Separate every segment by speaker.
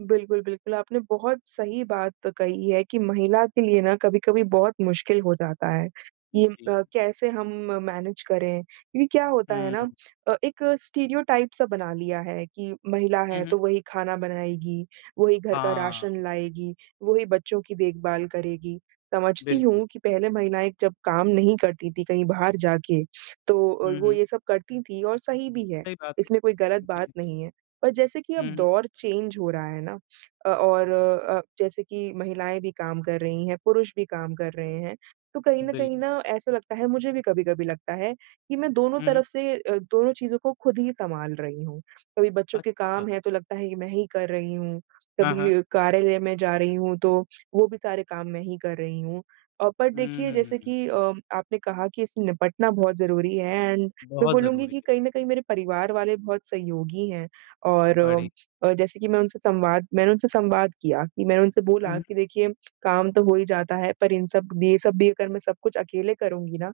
Speaker 1: बिल्कुल, बिल्कुल, आपने बहुत सही बात कही है कि महिला के लिए ना कभी-कभी बहुत मुश्किल हो जाता है
Speaker 2: हुँ,
Speaker 1: कि
Speaker 2: जी।
Speaker 1: अ, कैसे हम मैनेज करें, क्योंकि क्या होता है ना
Speaker 2: हुँ।
Speaker 1: एक स्टीरियोटाइप सा बना लिया है कि महिला
Speaker 2: हुँ,
Speaker 1: है
Speaker 2: हुँ।
Speaker 1: तो वही खाना बनाएगी, वही घर का
Speaker 2: हाँ।
Speaker 1: राशन लाएगी, वही बच्चों की देखभाल करेगी, समझती
Speaker 2: बिल्कुल।
Speaker 1: हूँ कि पहले महिलाएँ जब काम नहीं करती थीं कहीं बाहर जाके, तो अ,
Speaker 2: हुँ,
Speaker 1: वो
Speaker 2: हुँ।
Speaker 1: ये सब करती थी और सही भी है
Speaker 2: सही बात है।
Speaker 1: इसमें कोई गलत
Speaker 2: जी,
Speaker 1: बात
Speaker 2: जी।
Speaker 1: नहीं है, पर जैसे कि अब
Speaker 2: हुँ, हुँ।
Speaker 1: दौर चेंज हो रहा है ना, अ, और अ, जैसे कि महिलाएँ भी काम कर रही हैं, पुरुष भी काम कर रहे हैं, तो कहीं न कहीं
Speaker 2: बिल्कुल।
Speaker 1: ना ऐसा लगता है मुझे भी कभी-कभी लगता है कि मैं दोनों
Speaker 2: हुँ, हुँ।
Speaker 1: तरफ से अ, दोनों चीज़ों को खुद ही संभाल रही हूँ। कभी बच्चों के काम
Speaker 2: अच्छा।
Speaker 1: हैं तो लगता है कि मैं ही कर रही हूँ,
Speaker 2: हाँ, हाँ।
Speaker 1: कभी कार्यालय में जा रही हूँ तो वो भी सारे काम मैं ही कर रही हूँ। अ, पर देखिए जैसे
Speaker 2: हुँ।
Speaker 1: कि अ, आपने कहा कि इससे निपटना बहुत ज़रूरी है एंड मैं
Speaker 2: बहुत
Speaker 1: बोलूँगी
Speaker 2: ज़रूरी
Speaker 1: कि
Speaker 2: है।
Speaker 1: कहीं न कहीं मेरे परिवार वाले बहुत सहयोगी हैं, और
Speaker 2: बढ़ी
Speaker 1: और जैसे कि मैं उनसे संवाद मैंने उनसे संवाद किया कि मैंने उनसे बोला
Speaker 2: हुँ।
Speaker 1: कि देखिए, काम तो हो ही जाता है पर इन सब ये सब भी अगर मैं सब कुछ अकेले करुँगी ना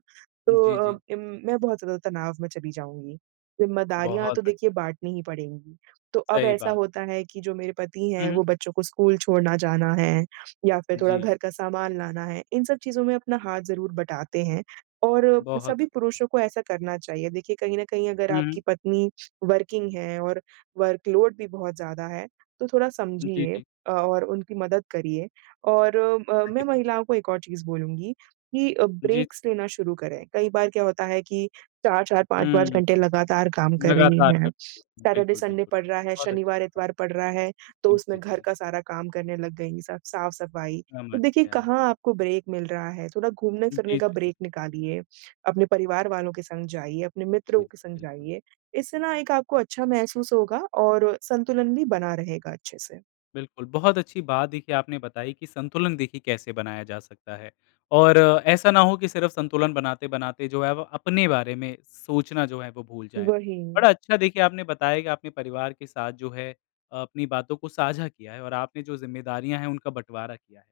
Speaker 1: तो
Speaker 2: जी,
Speaker 1: अ,
Speaker 2: जी।
Speaker 1: उम, मैं बहुत ज़्यादा तनाव में चली जाऊँगी, ज़िम्मेदारियाँ
Speaker 2: बहुत
Speaker 1: तो देखिए
Speaker 2: बढ़िया।
Speaker 1: बाँटनी ही पड़ेंगी। तो अब
Speaker 2: सही
Speaker 1: ऐसा
Speaker 2: बात
Speaker 1: होता
Speaker 2: है।
Speaker 1: है कि जो मेरे पति हैं
Speaker 2: हुँ।
Speaker 1: वो बच्चों को स्कूल छोड़ना जाना है, या फिर थोड़ा
Speaker 2: जी।
Speaker 1: घर का सामान लाना है, इन सब चीज़ों में अपना हाथ ज़रूर बटाते हैं और
Speaker 2: बहुत।
Speaker 1: सभी पुरुषों को ऐसा करना चाहिए, देखिए कहीं न कहीं अगर
Speaker 2: हुँ, हुँ।
Speaker 1: आपकी पत्नी वर्किंग है और वर्क लोड भी बहुत ज़्यादा है, तो थोड़ा
Speaker 2: जी,
Speaker 1: समझिए
Speaker 2: जी।
Speaker 1: अ, और उनकी मदद करिए और अ,
Speaker 2: हाँ
Speaker 1: मैं
Speaker 2: जी।
Speaker 1: महिलाओं को 1 और चीज बोलूँगी कि
Speaker 2: जी।
Speaker 1: ब्रेक्स लेना शुरू करें। कई बार क्या होता है कि 4-4 पाँच
Speaker 2: हुँ,
Speaker 1: पाँच घंटे
Speaker 2: हुँ,
Speaker 1: लगातार काम कर रही
Speaker 2: लगातार
Speaker 1: हैं।
Speaker 2: करते रहते हैं
Speaker 1: सैटर्डे,
Speaker 2: बिल्कुल,
Speaker 1: संडे
Speaker 2: बिल्कुल,
Speaker 1: पड़ रहा है,
Speaker 2: बहुत अच्छी बात
Speaker 1: शनिवार-इतवार पड़ रहा है, तो
Speaker 2: है।
Speaker 1: उसमें
Speaker 2: जी, जी,
Speaker 1: घर
Speaker 2: जी।
Speaker 1: का सारा काम करने लग गईं सब साफ-सफाई। तो
Speaker 2: समझ
Speaker 1: देखिए
Speaker 2: गया।
Speaker 1: कहाँ आपको ब्रेक मिल रहा है, थोड़ा
Speaker 2: जी,
Speaker 1: घूमने-फिरने
Speaker 2: जी,
Speaker 1: का
Speaker 2: जी।
Speaker 1: ब्रेक निकालिए, अपने परिवार वालों के संग जाइए, अपने
Speaker 2: जी,
Speaker 1: मित्रों के संग
Speaker 2: बिल्कुल।
Speaker 1: जाइए, इससे ना एक आपको अच्छा महसूस होगा और संतुलन भी बना रहेगा अच्छे से।
Speaker 2: बिल्कुल, बहुत अच्छी बात देखिए आपने बताई कि संतुलन देखिए कैसे बनाया जा सकता है। और ऐसा ना हो कि सिर्फ संतुलन बनाते-बनाते जो है वो अपने बारे में सोचना जो है वो भूल जाएँ।
Speaker 1: वही।
Speaker 2: बड़ा अच्छा देखिए आपने बताया कि आप अपने परिवार के साथ जो है अ, अपनी बातों को साझा किया है और आपने जो जिम्मेदारियाँ है उनका बटवारा किया है।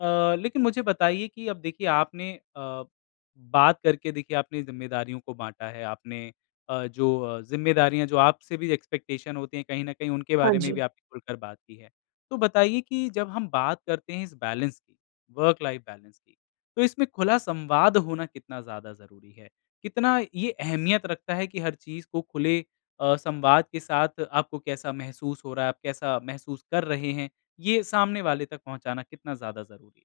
Speaker 2: अ, लेकिन मुझे बताइए कि अब देखिए आपने अ, बात करके देखिए आपने जिम्मेदारियों को बाँटा है आपने अ, जो अ, जिम्मेदारियाँ जो आपसे भी एक्सपेक्टेशन होती हैं कहीं न कहीं उनके
Speaker 1: हाँ
Speaker 2: बारे में भी
Speaker 1: जी।
Speaker 2: आपने खुलकर बात की है। तो बताइए कि जब हम बात करते हैं इस बैलेंस की, वर्क लाइफ बैलेंस की तो इसमें खुला संवाद होना कितना ज़्यादा ज़रूरी है, कितना ये अहमियत रखता है कि हर चीज़ को खुले अ, संवाद के साथ आपको कैसा महसूस हो रहा है, आप कैसा महसूस कर रहे हैं, ये सामने वाले तक पहुँचाना कितना ज़्यादा ज़रूरी है?